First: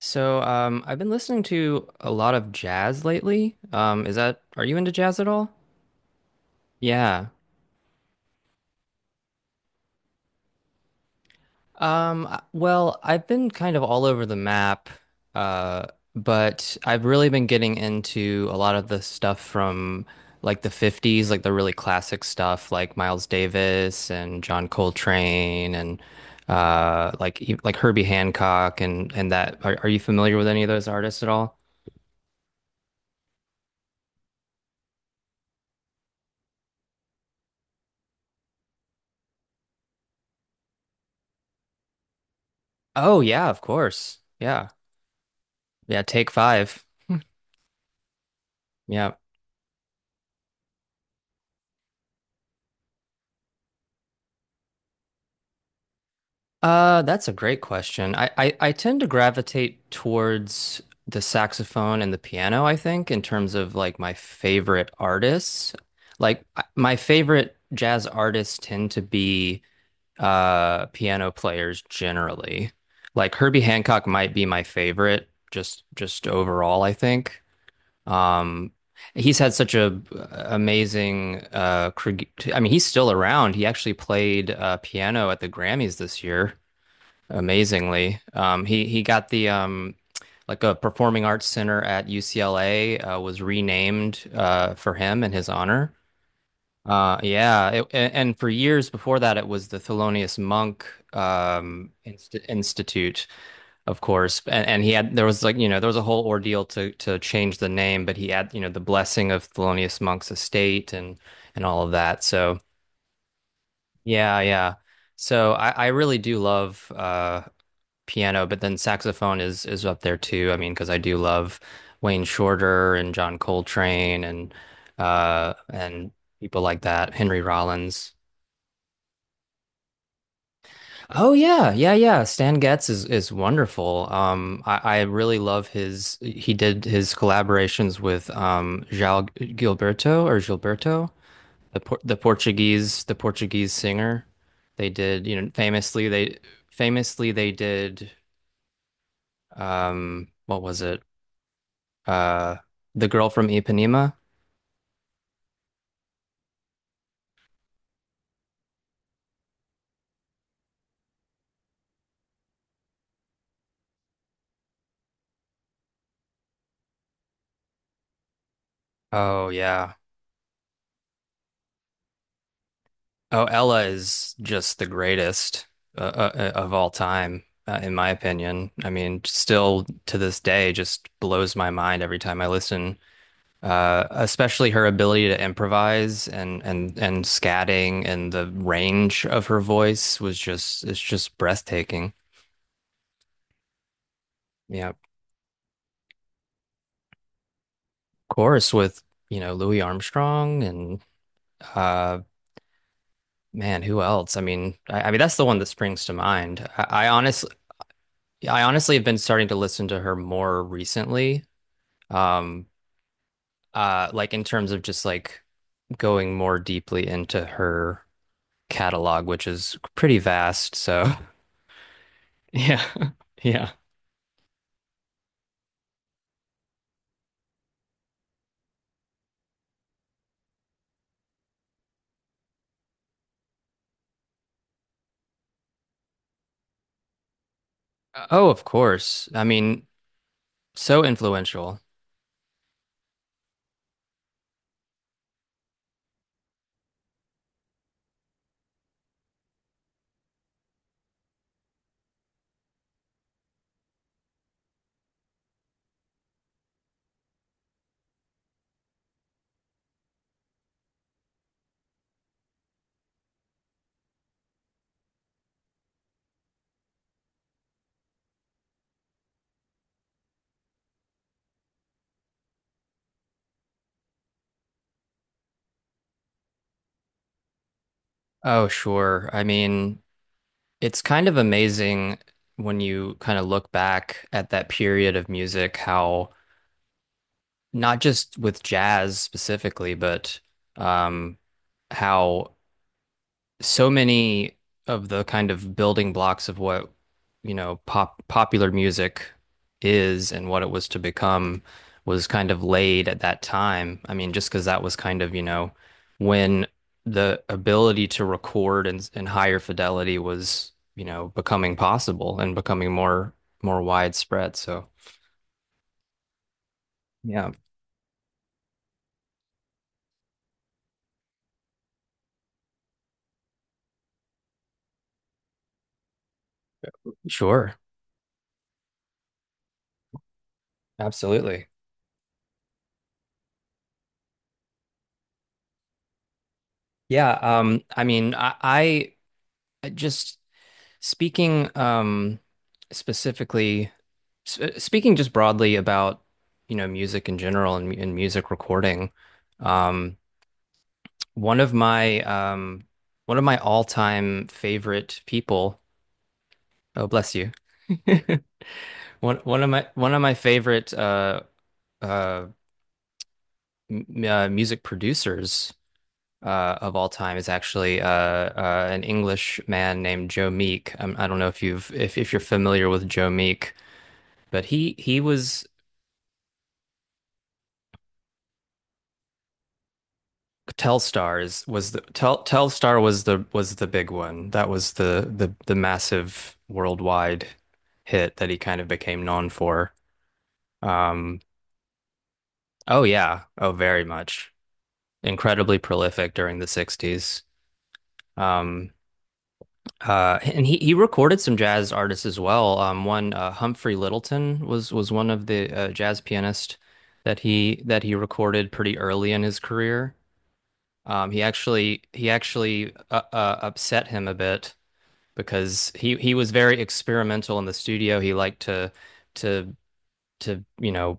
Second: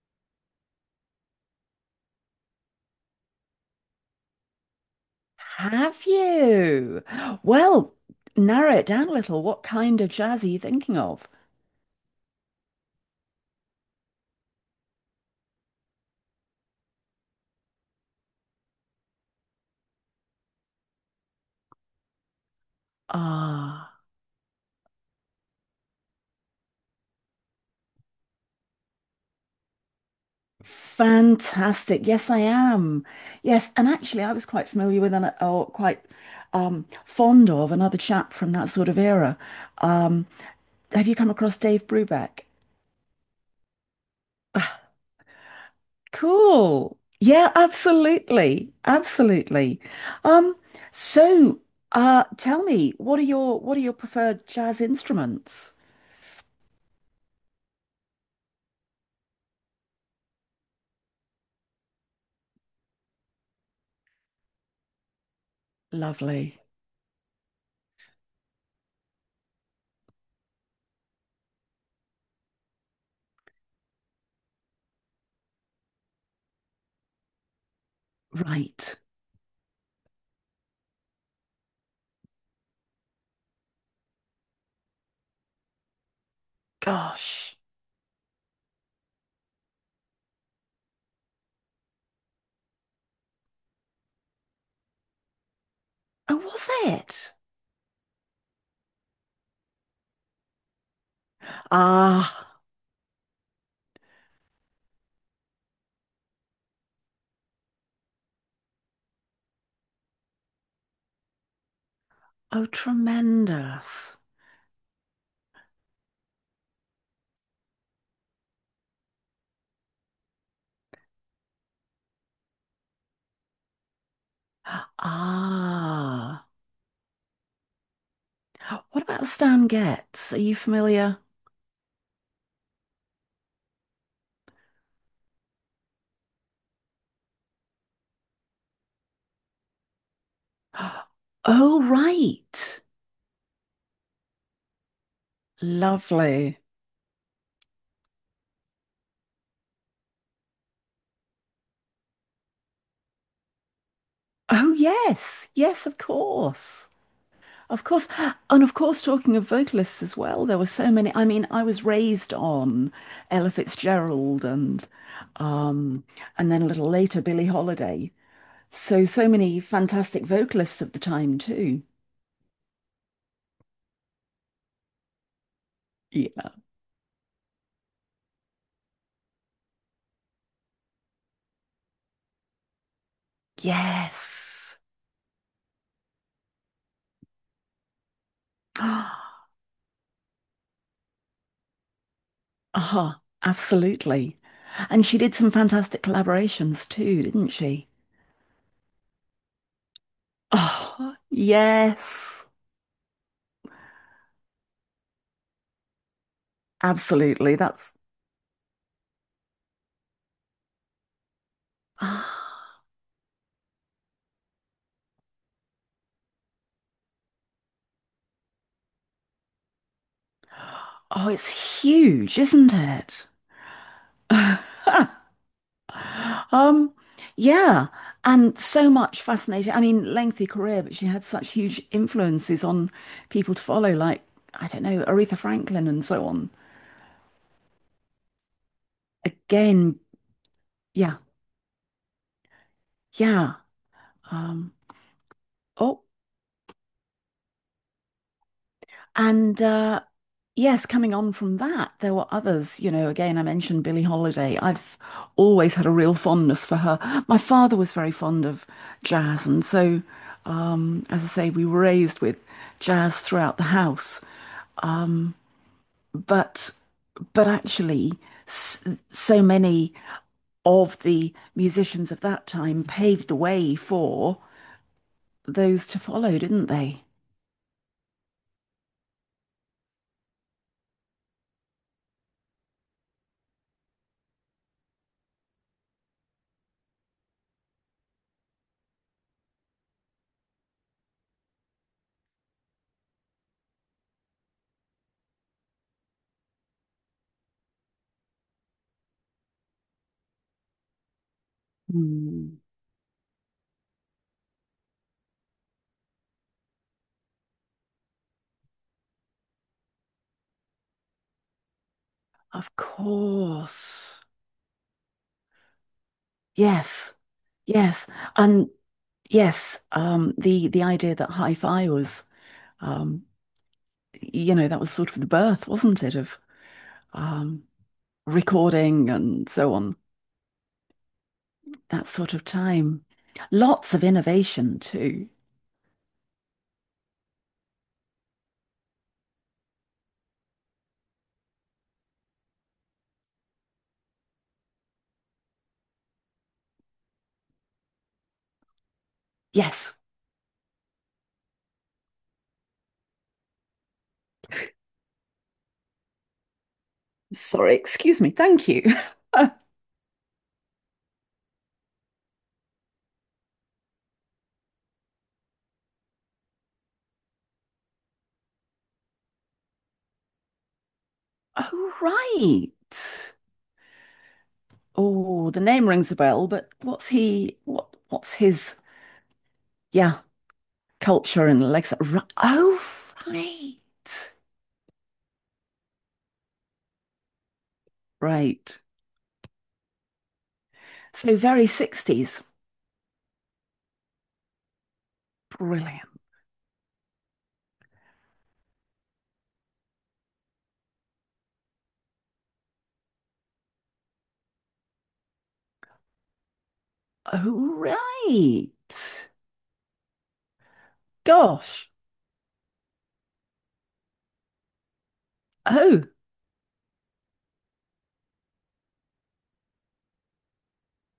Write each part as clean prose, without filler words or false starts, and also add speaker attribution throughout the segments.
Speaker 1: So I've been listening to a lot of jazz lately. Is that, are you into jazz at all?
Speaker 2: Have you?
Speaker 1: Yeah.
Speaker 2: Well, narrow it down a little. What kind of jazz are you thinking of?
Speaker 1: Well, I've been kind of all over the map, uh, but I've really been getting into a lot of the stuff from like the 50s, like the really classic stuff like Miles
Speaker 2: Ah,
Speaker 1: Davis and John Coltrane and like Herbie Hancock and that. Are you familiar with any of those artists at all?
Speaker 2: fantastic. Yes, I am. Yes, and actually, I was quite familiar with and or quite fond of another chap from that sort of era. Um, have you come across Dave Brubeck?
Speaker 1: Oh yeah, of course. Yeah. Yeah, Take Five.
Speaker 2: Cool. Yeah, absolutely.
Speaker 1: Yeah.
Speaker 2: Absolutely. Um, so, tell me, what are your preferred jazz instruments?
Speaker 1: That's a great question. I tend to gravitate towards the saxophone and the piano, I think, in terms of like my favorite artists. Like
Speaker 2: Lovely.
Speaker 1: I- my favorite jazz artists tend to be piano players generally. Like Herbie Hancock might be my favorite just overall, I think. Um
Speaker 2: Right.
Speaker 1: he's had such a amazing I mean he's still around. He actually played piano at the Grammys this year,
Speaker 2: Gosh.
Speaker 1: amazingly. He got the like a performing arts center at UCLA, was renamed, for him in his honor.
Speaker 2: Oh, was
Speaker 1: Uh,
Speaker 2: it?
Speaker 1: yeah, it, a- and for years before that, it was the Thelonious Monk,
Speaker 2: Ah.
Speaker 1: Institute, of course. And he had, there was like you know there was a whole ordeal to change the name, but he had you know the blessing of Thelonious Monk's estate and all of that. So
Speaker 2: Oh, tremendous.
Speaker 1: yeah, yeah. So I really do love piano, but then saxophone is up there too. I mean, because I do love Wayne Shorter and John Coltrane and uh and
Speaker 2: Ah.
Speaker 1: people like that, Henry Rollins.
Speaker 2: What about Stan Getz? Are you familiar?
Speaker 1: Oh yeah, yeah, yeah. Stan Getz is wonderful. I really love his. He did his collaborations with João Gilberto or Gilberto, the
Speaker 2: Oh,
Speaker 1: por the
Speaker 2: right.
Speaker 1: Portuguese, the Portuguese singer. They did, you know,
Speaker 2: Lovely.
Speaker 1: famously they did, what was it? Uh, the girl from Ipanema.
Speaker 2: Oh, yes. Yes, of course. Of course. And of course, talking of vocalists as well, there were so many. I mean, I was raised on Ella Fitzgerald um and then a little later Billie Holiday. So
Speaker 1: Oh
Speaker 2: many
Speaker 1: yeah.
Speaker 2: fantastic vocalists of the time too.
Speaker 1: Oh, Ella is just the greatest,
Speaker 2: Yeah.
Speaker 1: of all time, in my opinion. I mean, still to this day, just blows my mind every time I listen. Especially
Speaker 2: Yes.
Speaker 1: her ability to improvise and and scatting, and the range of her voice was just, it's just breathtaking.
Speaker 2: Uh-huh. Absolutely.
Speaker 1: Yeah, of
Speaker 2: And she did some fantastic collaborations too, didn't she?
Speaker 1: course with you know Louis Armstrong and,
Speaker 2: Oh,
Speaker 1: uh,
Speaker 2: yes.
Speaker 1: man, who else? I mean, I mean that's the one that springs to mind. I honestly,
Speaker 2: Absolutely. That's
Speaker 1: I honestly have been starting to listen to her more recently. Um,
Speaker 2: ah,
Speaker 1: like in terms of just like going more deeply into her catalog, which is pretty vast. So
Speaker 2: oh, it's huge, isn't
Speaker 1: yeah,
Speaker 2: it?
Speaker 1: yeah.
Speaker 2: Um, yeah. And so much fascinating. I mean, lengthy career, but she had such huge influences on people to follow, like, I don't know, Aretha Franklin and so on.
Speaker 1: Oh, of course. I mean,
Speaker 2: Again,
Speaker 1: so
Speaker 2: yeah,
Speaker 1: influential.
Speaker 2: yeah. Um, oh. And Yes, coming on from that, there were others. You know, again, I mentioned Billie Holiday. I've always had a real fondness for her. My father was very fond of jazz, and so, as I say, we were raised with jazz throughout the house. Um, but but actually, s so many of the musicians of that time paved the way for those to follow, didn't they?
Speaker 1: Oh, sure. I mean, it's kind of amazing when you kind of look back at that period of music, how not just with jazz specifically, but, um, how so many of the kind of building blocks of what, you know, popular music is and what it was to become was kind
Speaker 2: Hmm.
Speaker 1: of laid at that time. I mean, just because that was kind of, you know, when the ability to record in higher fidelity was, you know, becoming possible and
Speaker 2: Of
Speaker 1: becoming more
Speaker 2: course.
Speaker 1: widespread. So,
Speaker 2: Yes.
Speaker 1: yeah,
Speaker 2: Yes, and yes, the idea that hi-fi was, um, you know, that was sort of the birth, wasn't it, of um,
Speaker 1: sure.
Speaker 2: recording and so on,
Speaker 1: Absolutely.
Speaker 2: that sort of time. Lots of innovation too.
Speaker 1: Yeah, I mean, I just speaking, specifically, sp speaking just broadly about, you know, music in general and, and music recording.
Speaker 2: Yes.
Speaker 1: Um, one of my, one of my all-time favorite people. Oh, bless you.
Speaker 2: Sorry, excuse me. Thank you.
Speaker 1: One of my favorite, uh, m music producers, of all time is actually, an English man named Joe Meek. I don't know if
Speaker 2: Oh,
Speaker 1: you're
Speaker 2: right.
Speaker 1: familiar with Joe Meek, but he
Speaker 2: Oh, the
Speaker 1: was,
Speaker 2: name rings a bell, but what's he, what, what's his, yeah, culture
Speaker 1: Telstars
Speaker 2: and
Speaker 1: was
Speaker 2: legs?
Speaker 1: the
Speaker 2: Oh,
Speaker 1: Telstar was the
Speaker 2: right.
Speaker 1: big one. That was the massive worldwide hit that he kind
Speaker 2: Right.
Speaker 1: of became known for.
Speaker 2: So
Speaker 1: Um,
Speaker 2: very 60s.
Speaker 1: oh yeah, oh very much. Incredibly
Speaker 2: Brilliant.
Speaker 1: prolific during the 60s. Um, and he recorded some jazz artists as well. One, Humphrey Littleton was one of the, jazz pianist that
Speaker 2: Oh,
Speaker 1: he recorded
Speaker 2: right.
Speaker 1: pretty early in his career. He
Speaker 2: Gosh.
Speaker 1: actually upset him a bit because
Speaker 2: Oh,
Speaker 1: he was very experimental in the studio. He liked to to to you know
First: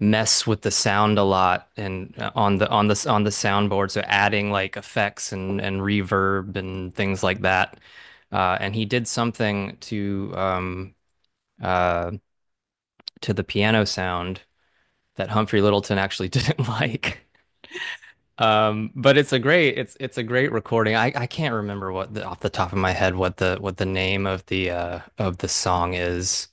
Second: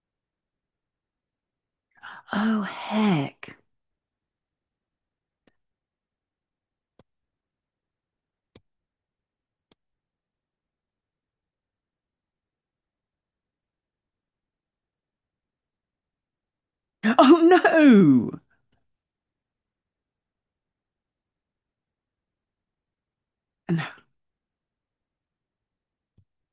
Speaker 1: mess with the sound a lot and, on
Speaker 2: oh,
Speaker 1: the
Speaker 2: heck.
Speaker 1: soundboard, so adding like effects and reverb and things like that and he did something uh to the piano sound that Humphrey Littleton actually didn't like,
Speaker 2: Oh, no.
Speaker 1: but it's a great, it's a great recording. I can't remember what the, off the top of my head, what the, what
Speaker 2: No.
Speaker 1: the name of the, of the song is.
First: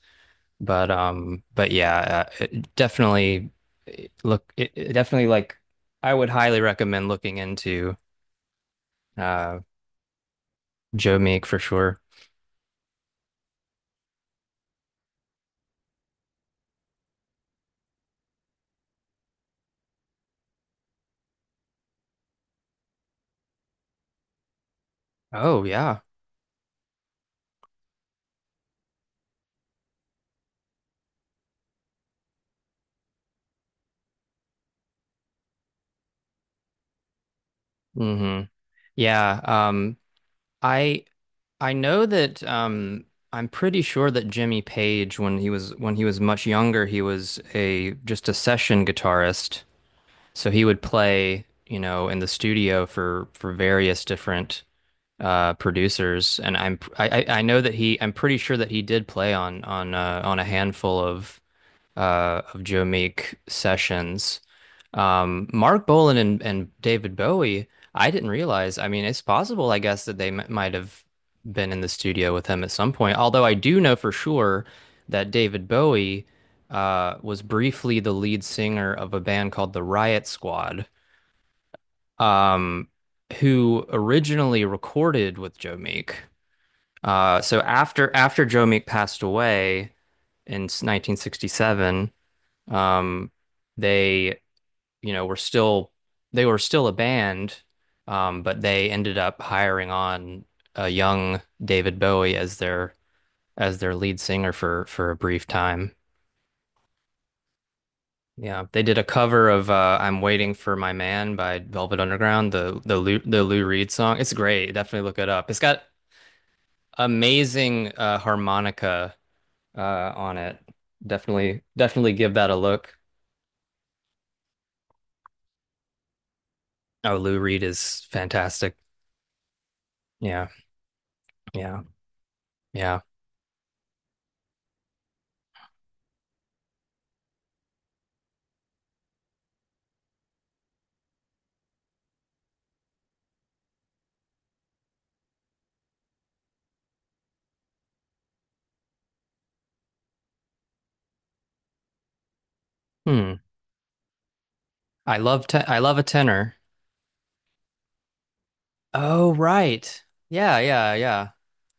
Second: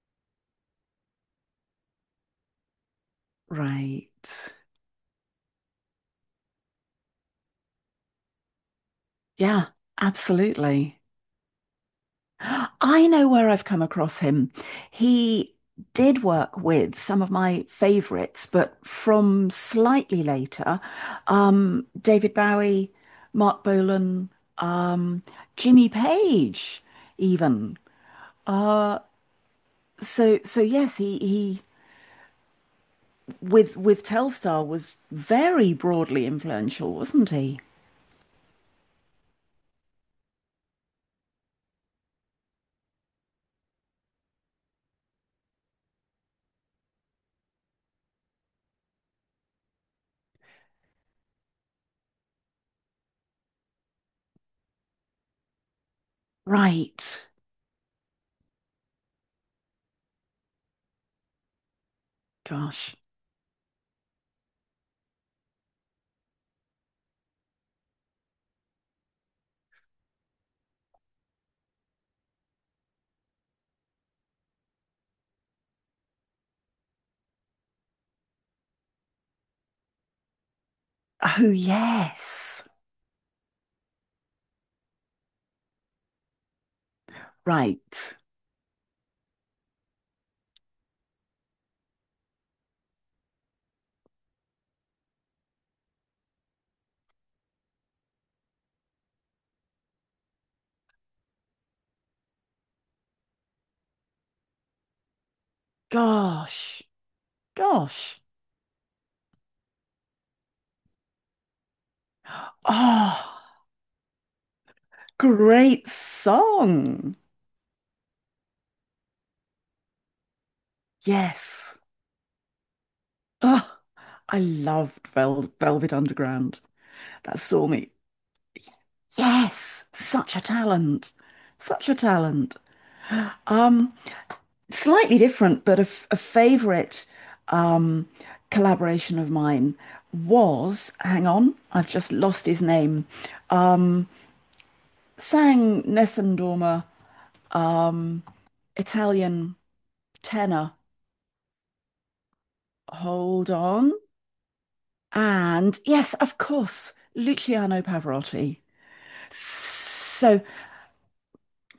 Speaker 1: But yeah, it definitely,
Speaker 2: Right.
Speaker 1: look. It definitely like, I would highly recommend looking into, uh
Speaker 2: Yeah, absolutely.
Speaker 1: Joe Meek for sure.
Speaker 2: I know where I've come across him. He did work with some of my favorites, but from slightly later, David Bowie, Mark Bolan, um,
Speaker 1: Oh
Speaker 2: Jimmy
Speaker 1: yeah,
Speaker 2: Page, even. Uh, so yes, he with Telstar was very broadly influential, wasn't he?
Speaker 1: hmm yeah. I I know that. I'm pretty sure that Jimmy Page, when he was much younger, he was a just a session guitarist. So he would play, you know, in the studio for various different producers, and I'm I
Speaker 2: Right.
Speaker 1: I know that he I'm pretty sure that he did play on on a handful of, Joe
Speaker 2: Gosh.
Speaker 1: Meek sessions. Mark Bolan and David Bowie, I didn't realize. I mean, it's possible I guess that they m might have been in the studio with him at some point. Although I do know for sure that David Bowie, was briefly the lead singer of a band called the Riot Squad.
Speaker 2: Oh yes.
Speaker 1: Um who originally recorded with Joe Meek. So
Speaker 2: Right.
Speaker 1: after Joe Meek passed away in 1967, um, they you know were still, they were still a band, but they ended up hiring on a young David Bowie as their, as their lead singer for a brief time.
Speaker 2: Gosh. Gosh.
Speaker 1: Yeah, they did a cover of, "I'm Waiting for My Man" by Velvet Underground, the the Lou,
Speaker 2: Oh.
Speaker 1: the Lou Reed song. It's great. Definitely look it up. It's got
Speaker 2: Great song.
Speaker 1: amazing, harmonica, on it. Definitely,
Speaker 2: Yes.
Speaker 1: definitely give that a look.
Speaker 2: Oh, I loved Velvet Underground.
Speaker 1: Oh, Lou
Speaker 2: That
Speaker 1: Reed
Speaker 2: saw me.
Speaker 1: is fantastic.
Speaker 2: Yes, such a
Speaker 1: Yeah,
Speaker 2: talent.
Speaker 1: yeah,
Speaker 2: Such a talent.
Speaker 1: yeah.
Speaker 2: Um, Slightly different, but a favorite um collaboration of mine was, hang on, I've just lost his name. Um, Sang Nessun Dorma, um, Italian tenor.
Speaker 1: Hmm.
Speaker 2: Hold on.
Speaker 1: I
Speaker 2: And
Speaker 1: love a
Speaker 2: yes, of
Speaker 1: tenor.
Speaker 2: course, Luciano Pavarotti.
Speaker 1: Oh, right.
Speaker 2: So
Speaker 1: Yeah, yeah,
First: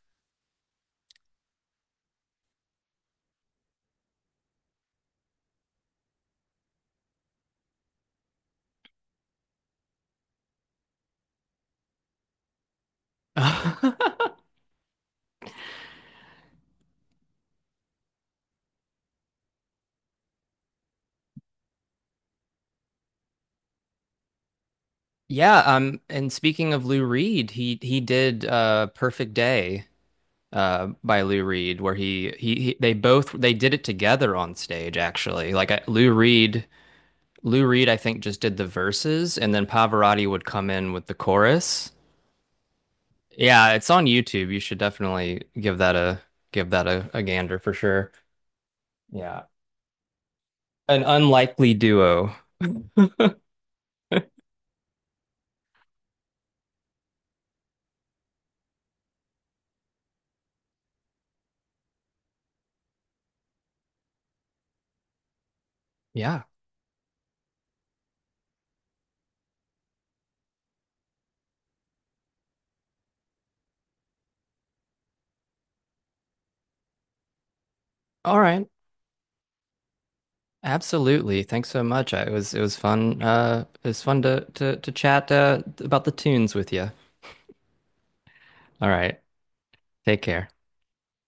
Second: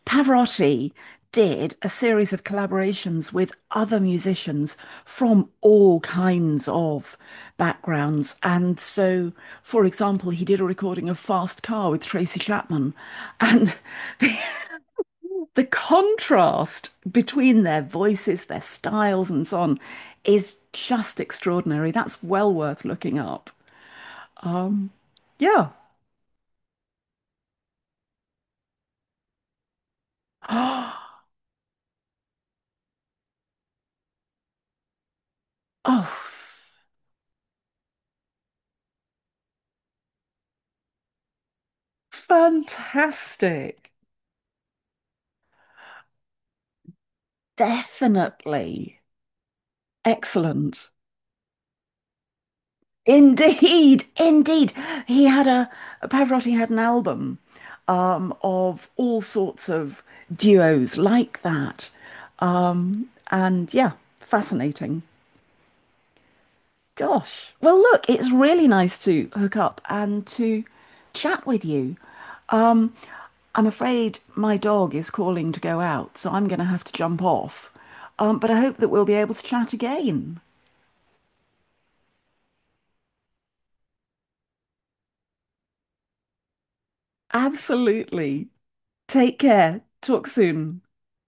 Speaker 2: Pavarotti did a series of collaborations with other musicians from all kinds of backgrounds. And so, for example, he did a recording of Fast Car with Tracy Chapman. And
Speaker 1: yeah.
Speaker 2: the, the contrast between their voices, their styles, and so on is just extraordinary. That's well worth looking up. Um,
Speaker 1: Yeah,
Speaker 2: yeah.
Speaker 1: and speaking of Lou Reed, he did Perfect Day by Lou Reed, where he they both, they did it together on stage actually. Like I,
Speaker 2: Oh,
Speaker 1: Lou Reed I think just did the verses and then Pavarotti would come in with the chorus. Yeah, it's
Speaker 2: fantastic.
Speaker 1: on YouTube. You should definitely give that a, give that a gander for sure.
Speaker 2: Definitely.
Speaker 1: Yeah.
Speaker 2: Excellent.
Speaker 1: An unlikely duo.
Speaker 2: Indeed, indeed. He had Pavarotti had an album of all sorts of duos like that. And yeah, fascinating.
Speaker 1: Yeah.
Speaker 2: Gosh. Well, look, it's really nice to hook up and to chat with you. Um, I'm afraid my dog is calling to go out, so I'm going to have to jump off.
Speaker 1: All
Speaker 2: But I
Speaker 1: right.
Speaker 2: hope that we'll be able to chat again.
Speaker 1: Absolutely. Thanks so much. I- it was fun. It was fun to to chat, about the tunes with you.
Speaker 2: Absolutely.
Speaker 1: All right.
Speaker 2: Take care.
Speaker 1: Take
Speaker 2: Talk
Speaker 1: care.
Speaker 2: soon.